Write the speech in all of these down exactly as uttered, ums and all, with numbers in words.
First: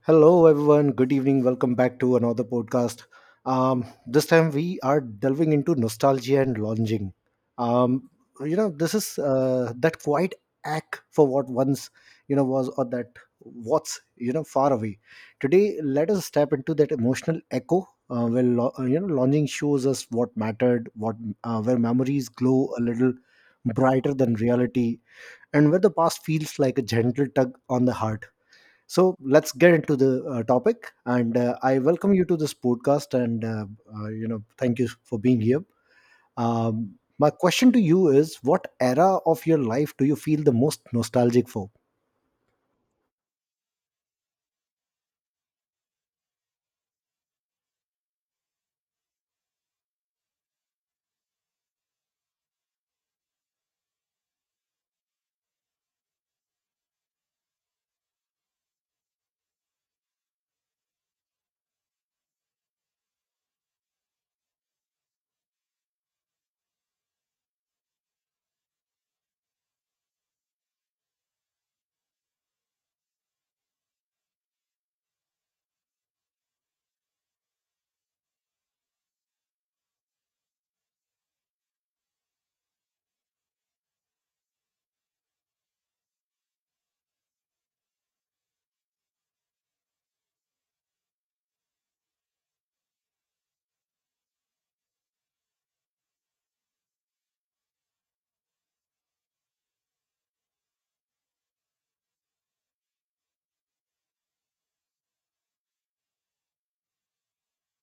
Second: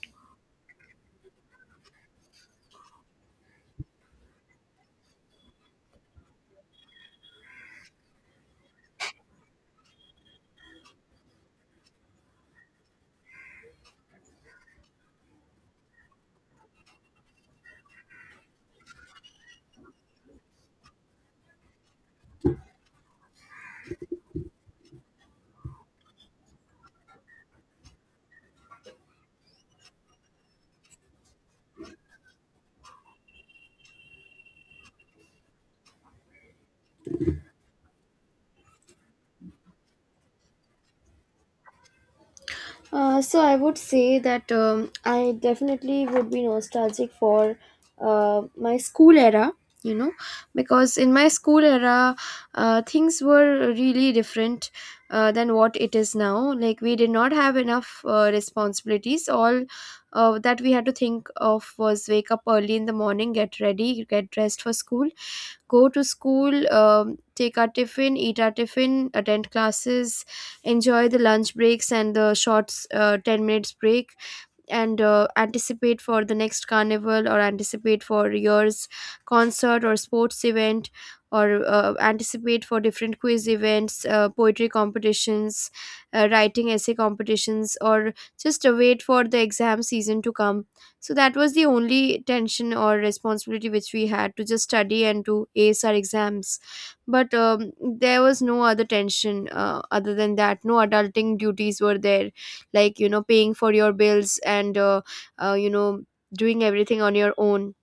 Hello, everyone. Good evening. Welcome back to another podcast. Um, this time we are delving into nostalgia and longing. Um, you know, this is uh, that quiet ache for what once, you know, was, or that what's, you know, far away. Today, let us step into that emotional echo uh, where, lo- uh, you know, longing shows us what mattered, what uh, where memories glow a little brighter than reality, and where the past feels like a gentle tug on the heart. So let's get into the uh, topic, and uh, I welcome you to this podcast. And uh, uh, you know, thank you for being here. Um, my question to you is: what era of your life do you feel the most nostalgic for? Uh, so I would say that um, I definitely would be nostalgic for uh, my school era, you know, because in my school era, uh, things were really different uh, than what it is now. Like we did not have enough uh, responsibilities. All uh, that we had to think of was wake up early in the morning, get ready, get dressed for school, go to school, um, take our tiffin, eat our tiffin, attend classes, enjoy the lunch breaks and the short uh, ten minutes break, and uh, anticipate for the next carnival, or anticipate for year's concert or sports event, or uh, anticipate for different quiz events, uh, poetry competitions, uh, writing essay competitions, or just uh, wait for the exam season to come. So that was the only tension or responsibility, which we had to just study and to ace our exams. But um, there was no other tension uh, other than that. No adulting duties were there, like, you know, paying for your bills and uh, uh, you know, doing everything on your own.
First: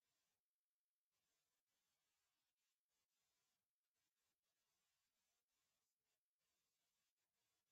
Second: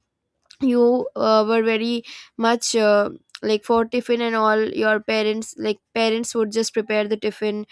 You uh, were very much uh, like, for tiffin and all, your parents, like, parents would just prepare the tiffin.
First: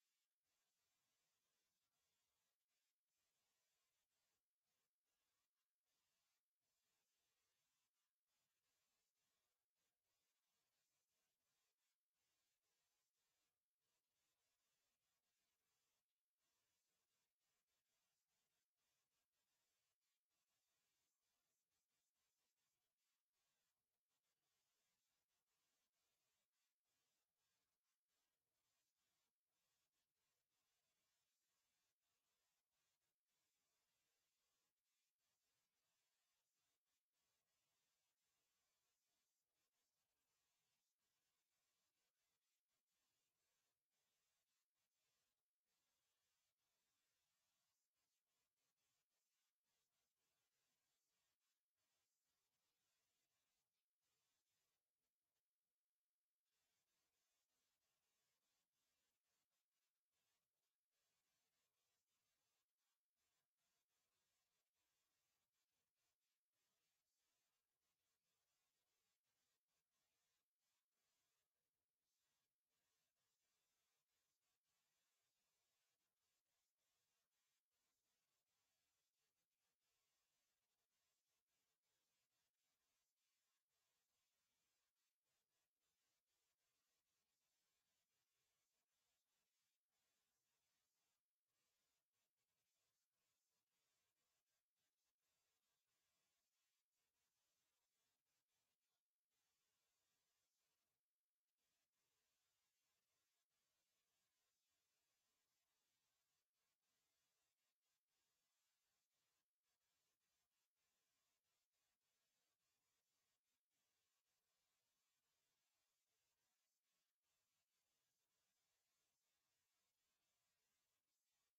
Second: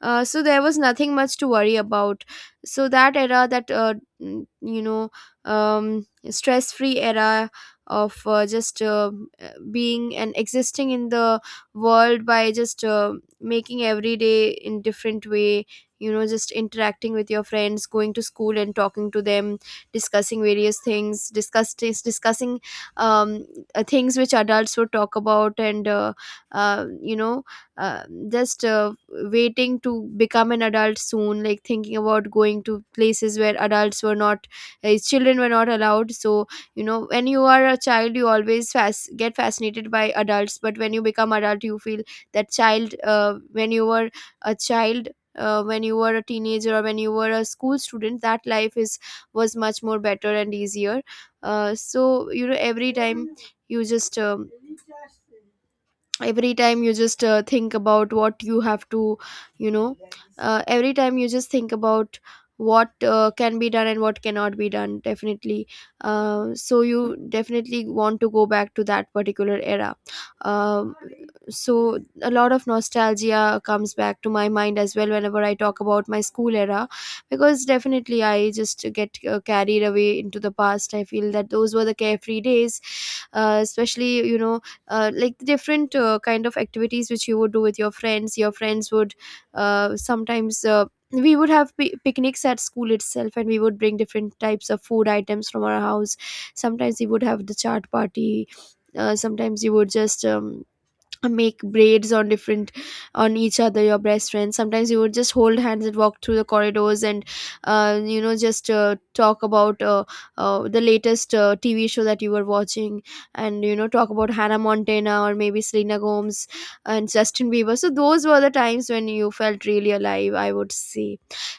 uh, So there was nothing much to worry about. So that era, that uh, n- you know, um, stress free era of uh, just uh, uh, being and existing in the world by just uh, making every day in different way, you know, just interacting with your friends, going to school and talking to them, discussing various things, discuss dis- discussing um, uh, things which adults would talk about, and uh, uh, you know, uh, just uh, waiting to become an adult soon, like thinking about going to places where adults were not, uh, children were not allowed. So, you know, when you are a child, you always fas- get fascinated by adults, but when you become adult, you feel that child, uh, when you were a child, uh, when you were a teenager, or when you were a school student, that life is, was much more better and easier. Uh, so, you know, every time you just um, every time you just uh, think about what you have to, you know, uh, every time you just think about what uh, can be done and what cannot be done. Definitely, uh, so you definitely want to go back to that particular era. um, so a lot of nostalgia comes back to my mind as well whenever I talk about my school era, because definitely I just get uh, carried away into the past. I feel that those were the carefree days, uh, especially, you know, uh, like the different uh, kind of activities which you would do with your friends. Your friends would uh, sometimes uh, we would have pi picnics at school itself, and we would bring different types of food items from our house. Sometimes we would have the chart party, uh, sometimes you would just um, make braids on different, on each other, your best friends. Sometimes you would just hold hands and walk through the corridors and uh, you know, just uh, talk about uh, uh, the latest uh, TV show that you were watching, and, you know, talk about Hannah Montana, or maybe Selena Gomez and Justin Bieber. So those were the times when you felt really alive, I would say.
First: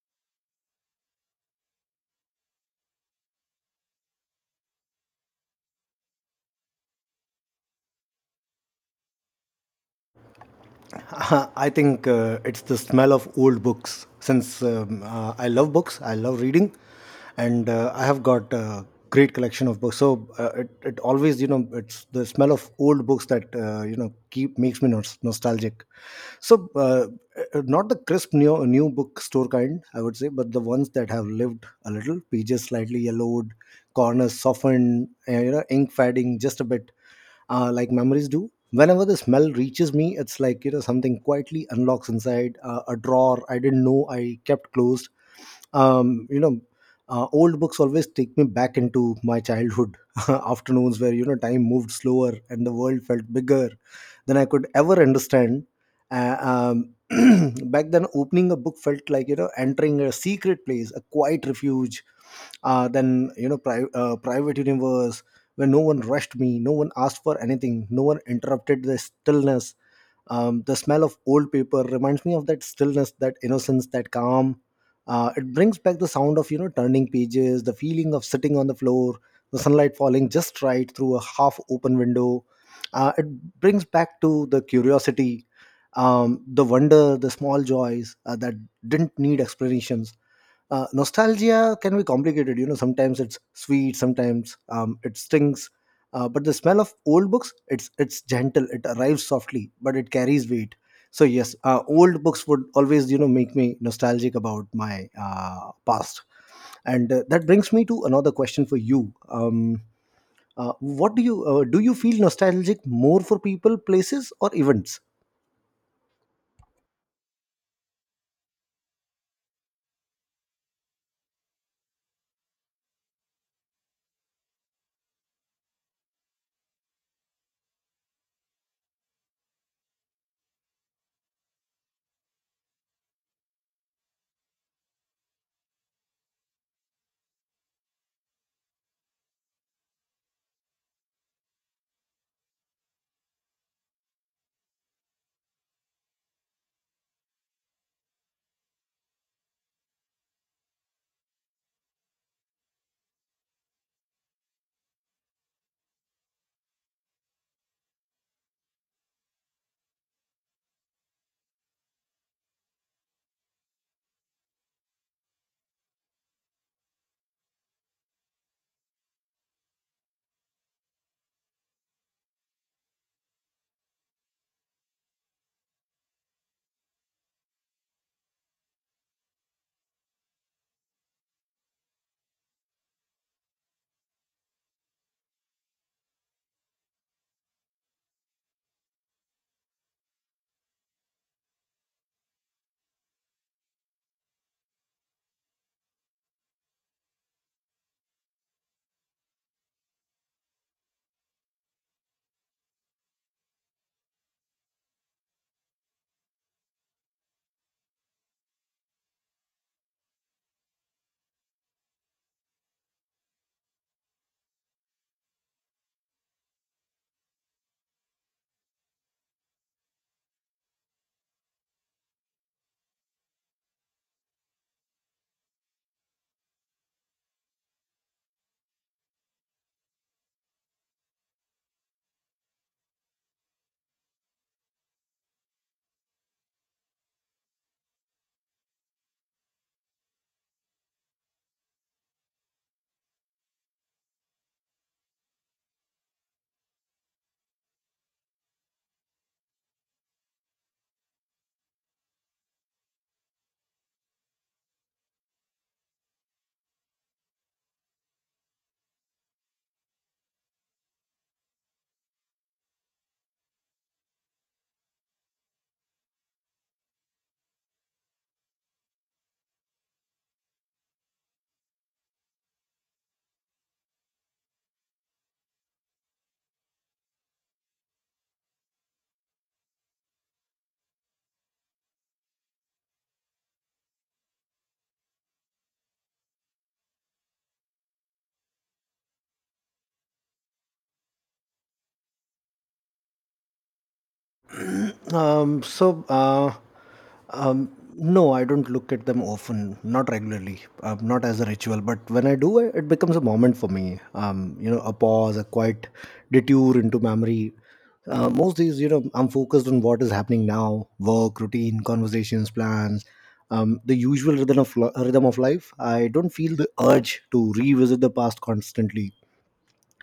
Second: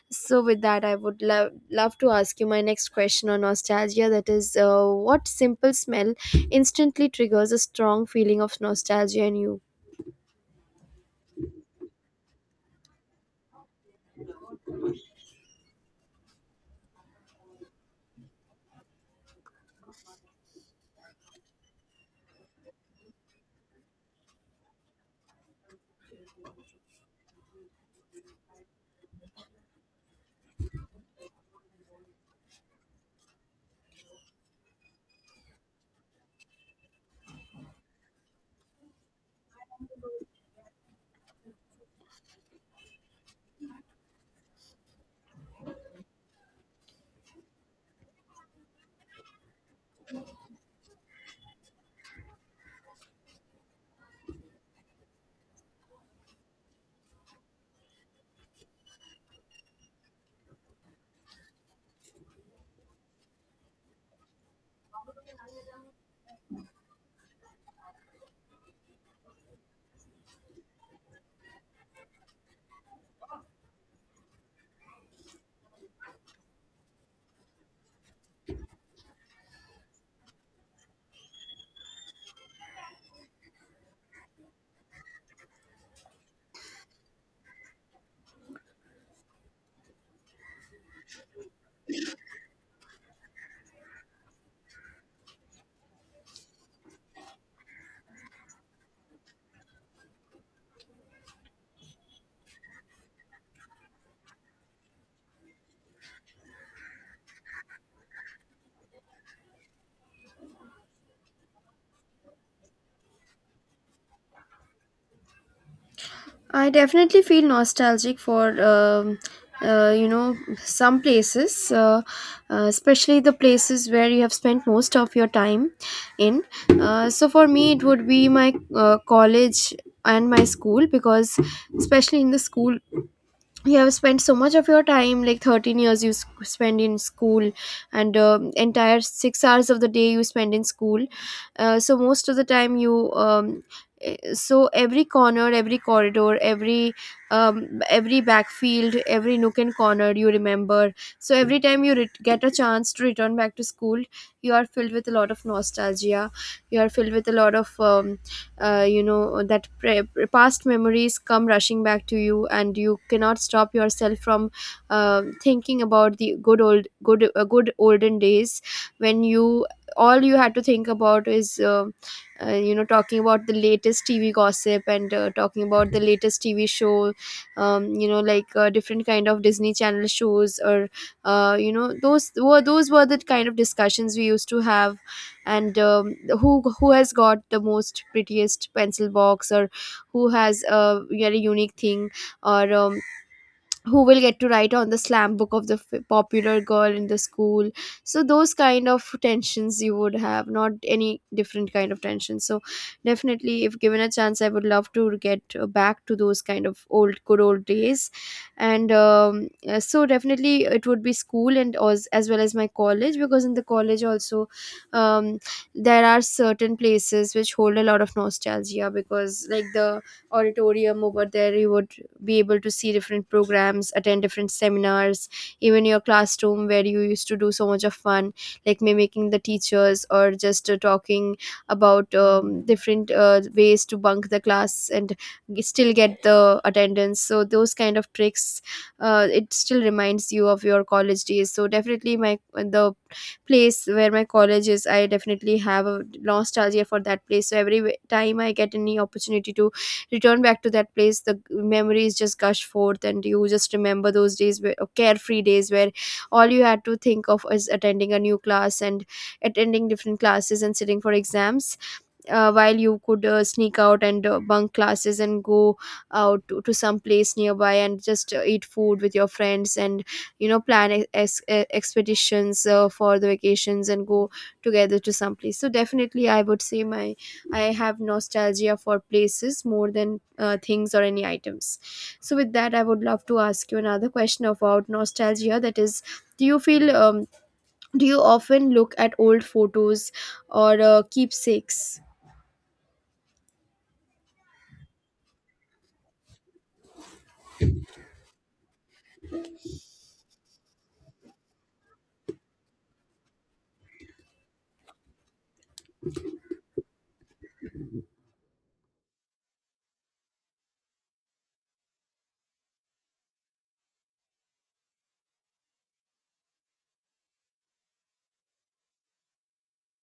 So with that, i would love love to ask you my next question on nostalgia, that is, uh, what simple smell instantly triggers a strong feeling of nostalgia in you? Uh, I think uh, it's the smell of old books. Since um, uh, I love books, I love reading, and uh, I have got a great collection of books. So uh, it, it always, you know, it's the smell of old books that uh, you know keep makes me nos- nostalgic. So uh, uh, Not the crisp new new bookstore kind, I would say, but the ones that have lived a little, pages slightly yellowed, corners softened, uh, you know, ink fading just a bit, uh, like memories do. Whenever the smell reaches me, it's like you know something quietly unlocks inside, uh, a drawer I didn't know I kept closed. Um, you know, uh, Old books always take me back into my childhood afternoons where you know time moved slower and the world felt bigger than I could ever understand. Uh, um, Back then, opening a book felt like you know entering a secret place, a quiet refuge, uh, than you know pri- uh, private universe where no one rushed me, no one asked for anything, no one interrupted the stillness. Um, the smell of old paper reminds me of that stillness, that innocence, that calm. Uh, it brings back the sound of you know turning pages, the feeling of sitting on the floor, the sunlight falling just right through a half-open window. Uh, it brings back to the curiosity, um, the wonder, the small joys uh, that didn't need explanations. Uh, nostalgia can be complicated. You know, sometimes it's sweet, sometimes um, it stings, uh, but the smell of old books, it's it's gentle. It arrives softly, but it carries weight. So yes, uh, old books would always you know make me nostalgic about my uh, past, and uh, that brings me to another question for you. Um, uh, what do you uh, do? You feel nostalgic more for people, places, or events? I definitely feel nostalgic for um uh, you know, some places, uh, uh, especially the places where you have spent most of your time in. Uh, so for me, it would be my uh, college and my school, because, especially in the school, you have spent so much of your time, like thirteen years you s- spend in school, and um, entire six hours of the day you spend in school. Uh, so most of the time you um, eh, so every corner, every corridor, every um, every backfield, every nook and corner you remember. So every time you ret- get a chance to return back to school, you are filled with a lot of nostalgia. You are filled with a lot of um, uh, you know, that pre- pre- past memories come rushing back to you, and you cannot stop yourself from uh, thinking about the good old good uh, good olden days, when you, all you had to think about is uh, uh, you know, talking about the latest TV gossip, and uh, talking about the latest TV show, um, you know, like uh, different kind of Disney Channel shows, or uh, you know, those were those were the kind of discussions we used to have. And um, who who has got the most prettiest pencil box, or who has a very unique thing, or um, who will get to write on the slam book of the f- popular girl in the school. So those kind of tensions you would have, not any different kind of tension. So definitely, if given a chance, I would love to get uh, back to those kind of old good old days. And um, uh, so definitely it would be school, and as, as well as my college, because in the college also, um, there are certain places which hold a lot of nostalgia, because like the auditorium over there, you would be able to see different programs, attend different seminars, even your classroom, where you used to do so much of fun, like mimicking the teachers, or just uh, talking about um, different uh, ways to bunk the class and g- still get the attendance. So those kind of tricks, uh, it still reminds you of your college days. So definitely my, the place where my college is, I definitely have a nostalgia for that place. So every w- time I get any opportunity to return back to that place, the memories just gush forth, and you just remember those days where uh, carefree days, where all you had to think of is attending a new class, and attending different classes, and sitting for exams, uh, while you could uh, sneak out and uh, bunk classes and go out to, to some place nearby and just uh, eat food with your friends, and, you know, plan ex- ex- uh, expeditions uh, for the vacations, and go together to some place. So definitely I would say, my, I have nostalgia for places more than uh, things or any items. So with that, I would love to ask you another question about nostalgia, that is, do you feel um, do you often look at old photos, or uh, keepsakes? Um, so, uh, um, no, I don't look at them often, not regularly, um, not as a ritual. But when I do, it becomes a moment for me. Um, you know, a pause, a quiet detour into memory. Uh, most days, you know, I'm focused on what is happening now: work, routine, conversations, plans, um, the usual rhythm of li- rhythm of life. I don't feel the urge to revisit the past constantly.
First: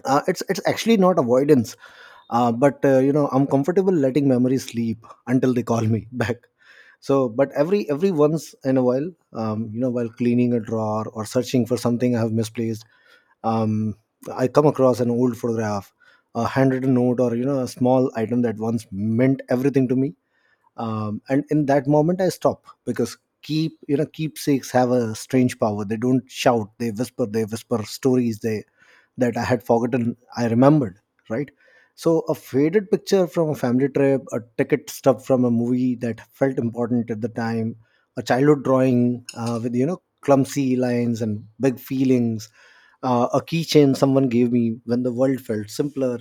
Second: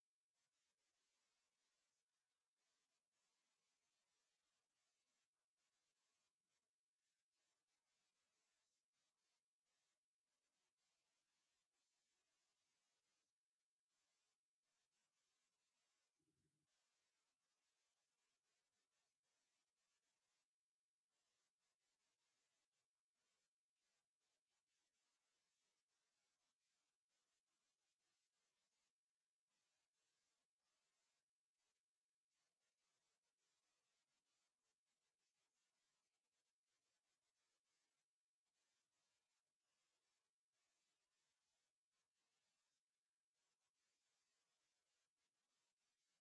Uh, it's it's actually not avoidance, uh, but uh, you know I'm comfortable letting memories sleep until they call me back. So but every every once in a while, um, you know, while cleaning a drawer or searching for something I have misplaced, um, I come across an old photograph, a handwritten note, or you know a small item that once meant everything to me. Um, and in that moment I stop because keep you know keepsakes have a strange power. They don't shout, they whisper. They whisper stories they that I had forgotten I remembered, right? So a faded picture from a family trip, a ticket stub from a movie that felt important at the time, a childhood drawing uh, with you know clumsy lines and big feelings, uh, a keychain someone gave me when the world felt simpler.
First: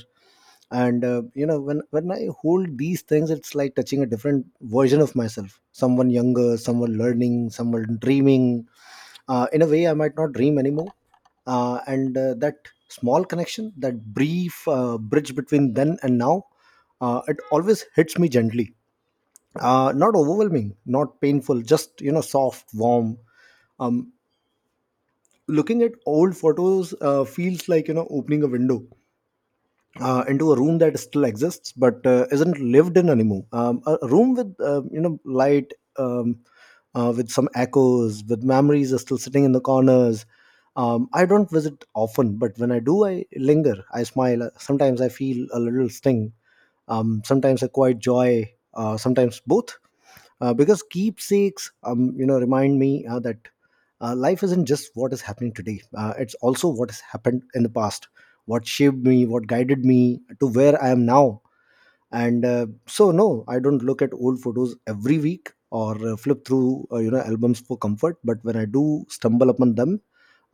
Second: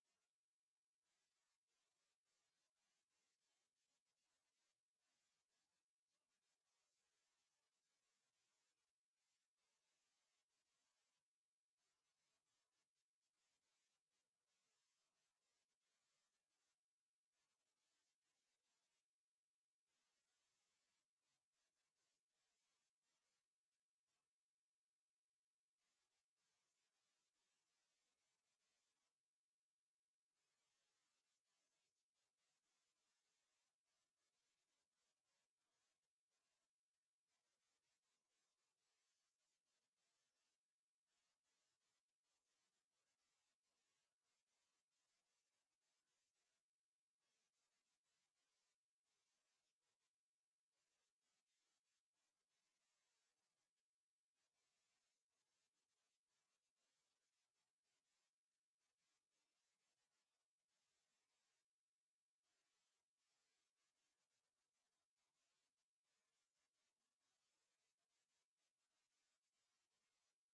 And uh, you know, when when I hold these things, it's like touching a different version of myself, someone younger, someone learning, someone dreaming uh, in a way I might not dream anymore. Uh, and uh, That small connection, that brief uh, bridge between then and now, uh, it always hits me gently, uh, not overwhelming, not painful, just you know soft, warm. um, Looking at old photos uh, feels like you know opening a window uh, into a room that still exists but uh, isn't lived in anymore. Um, a a room with uh, you know light, um, uh, with some echoes, with memories are still sitting in the corners. Um, I don't visit often, but when I do, I linger. I smile. Uh, Sometimes I feel a little sting. Um, sometimes a quiet joy. Uh, sometimes both, uh, because keepsakes um, you know remind me uh, that uh, life isn't just what is happening today, uh, it's also what has happened in the past, what shaped me, what guided me to where I am now. And uh, so no, I don't look at old photos every week or uh, flip through uh, you know albums for comfort, but when I do stumble upon them,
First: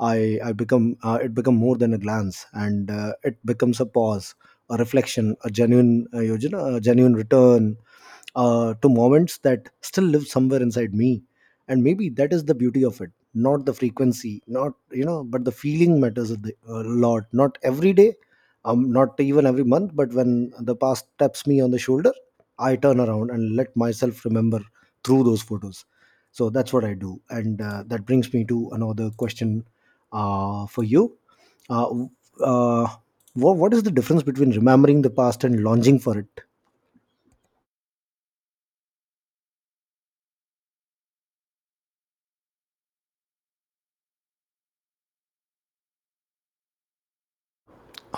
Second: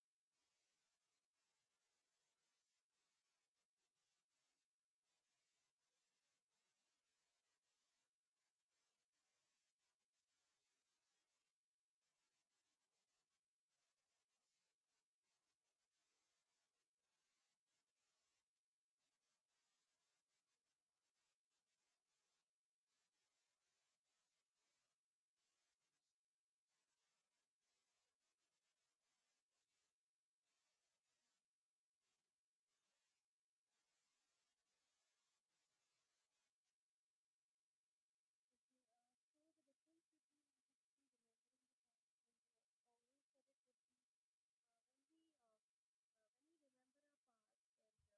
i i become uh, it become more than a glance, and uh, it becomes a pause, a reflection, a genuine uh, you know a genuine return uh, to moments that still live somewhere inside me. And maybe that is the beauty of it, not the frequency, not you know, but the feeling matters a di- a lot. Not every day, um, not even every month, but when the past taps me on the shoulder, I turn around and let myself remember through those photos. So that's what I do, and uh, that brings me to another question uh, for you. uh, w- uh, what, what is the difference between remembering the past and longing for it?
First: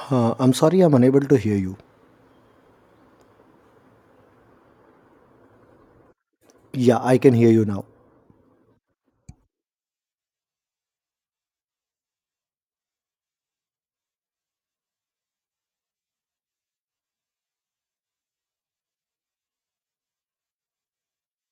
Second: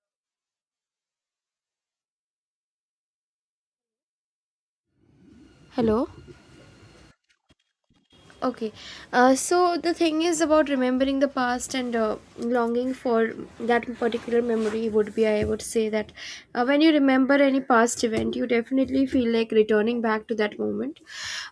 Uh, I'm sorry, I'm unable to hear you. Hello. Yeah, I can hear you now. Okay. Uh, so the thing is, about remembering the past and uh, longing for that particular memory would be, I would say that uh, when you remember any past event, you definitely feel like returning back to that moment.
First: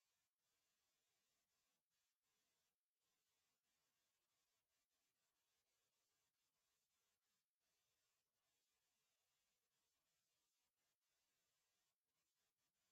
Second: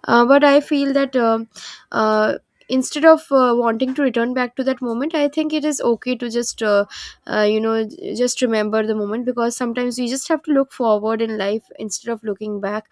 Uh, but I feel that um uh, instead of uh, wanting to return back to that moment, I think it is okay to just, uh, uh, you know, j- just remember the moment, because sometimes you just have to look forward in life instead of looking back.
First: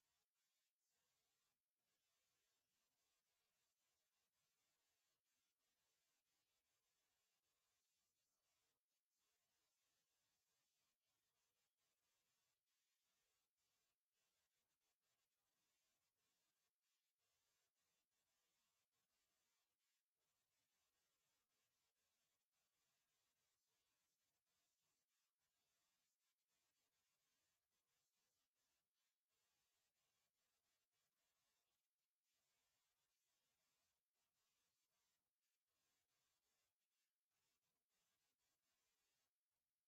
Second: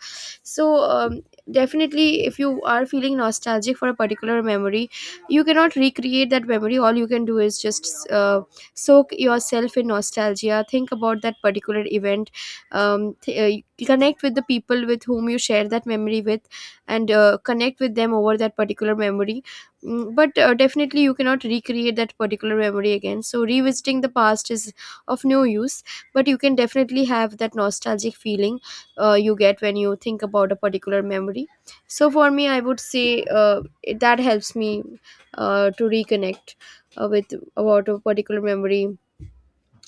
So um, definitely, if you are feeling nostalgic for a particular memory, you cannot recreate that memory. All you can do is just uh, soak yourself in nostalgia, think about that particular event, um, th- uh, connect with the people with whom you share that memory with, and uh, connect with them over that particular memory. Mm, but uh, definitely you cannot recreate that particular memory again, so revisiting the past is of no use. But you can definitely have that nostalgic feeling uh, you get when you think about a particular memory. So for me, I would say uh, it- that helps me uh, to reconnect uh, with, about a particular memory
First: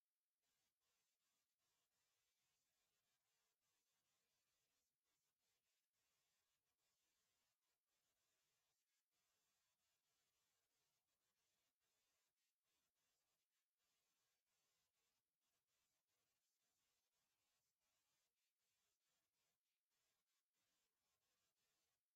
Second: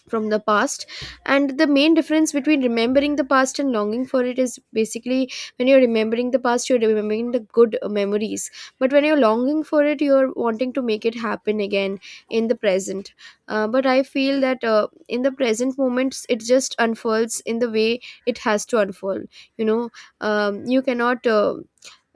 from the past. And the main difference between remembering the past and longing for it is basically, when you're remembering the past, you're remembering the good uh, memories, but when you're longing for it, you're wanting to make it happen again in the present. Uh, but I feel that uh, in the present moments, it just unfolds in the way it has to unfold, you know. Um, you cannot uh,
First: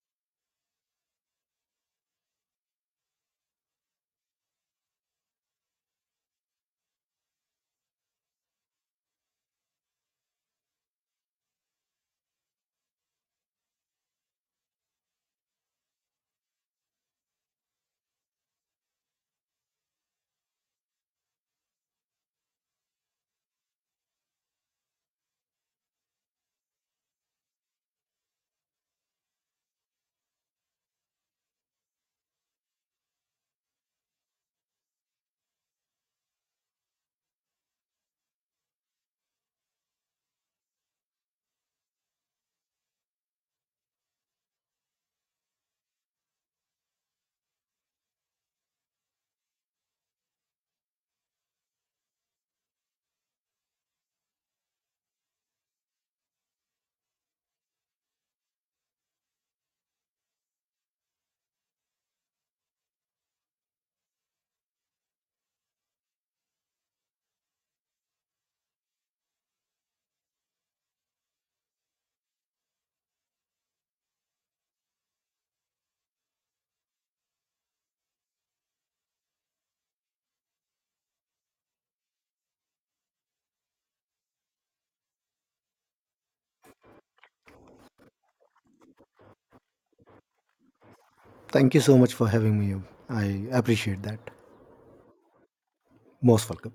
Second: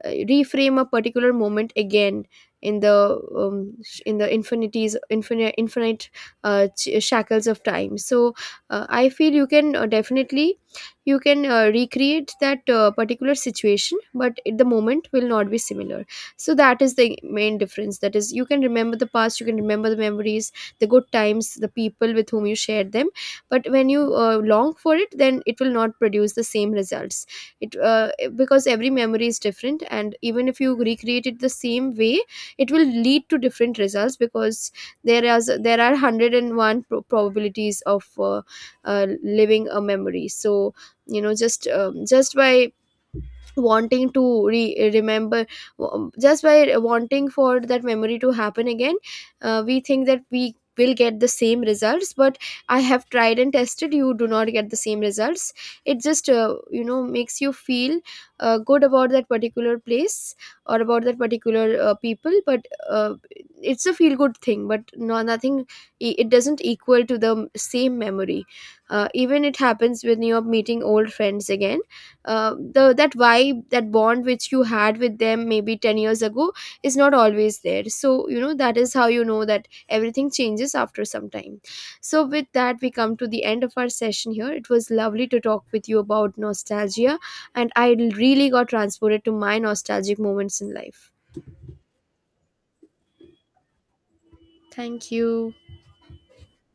uh, reframe a particular moment again in the um, sh- in the infinities infinite infinite uh, ch- shackles of time. So uh, I feel you can uh, definitely, you can uh, recreate that uh, particular situation, but it- the moment will not be similar. So that is the main difference, that is, you can remember the past, you can remember the memories, the good times, the people with whom you shared them. But when you uh, long for it, then it will not produce the same results. It uh, eh, because every memory is different, and even if you recreate it the same way, it will lead to different results, because there is there are a hundred and one pro- probabilities of uh, uh, living a memory. So, you know, just um, just by wanting to re- remember, w- just by wanting for that memory to happen again, uh, we think that we will get the same results, but I have tried and tested, you do not get the same results. It just uh, you know, makes you feel uh, good about that particular place, or about that particular uh, people. But uh, it's a feel good thing, but no, nothing, it doesn't equal to the same memory. Uh, even it happens when you're meeting old friends again, uh, the that vibe, that bond which you had with them maybe ten years ago, is not always there. So, you know, that is how you know that everything changes after some time. So with that, we come to the end of our session here. It was lovely to talk with you about nostalgia, and I really got transported to my nostalgic moments in life. Thank you so much for having me here. I appreciate that. Thank you. Most welcome.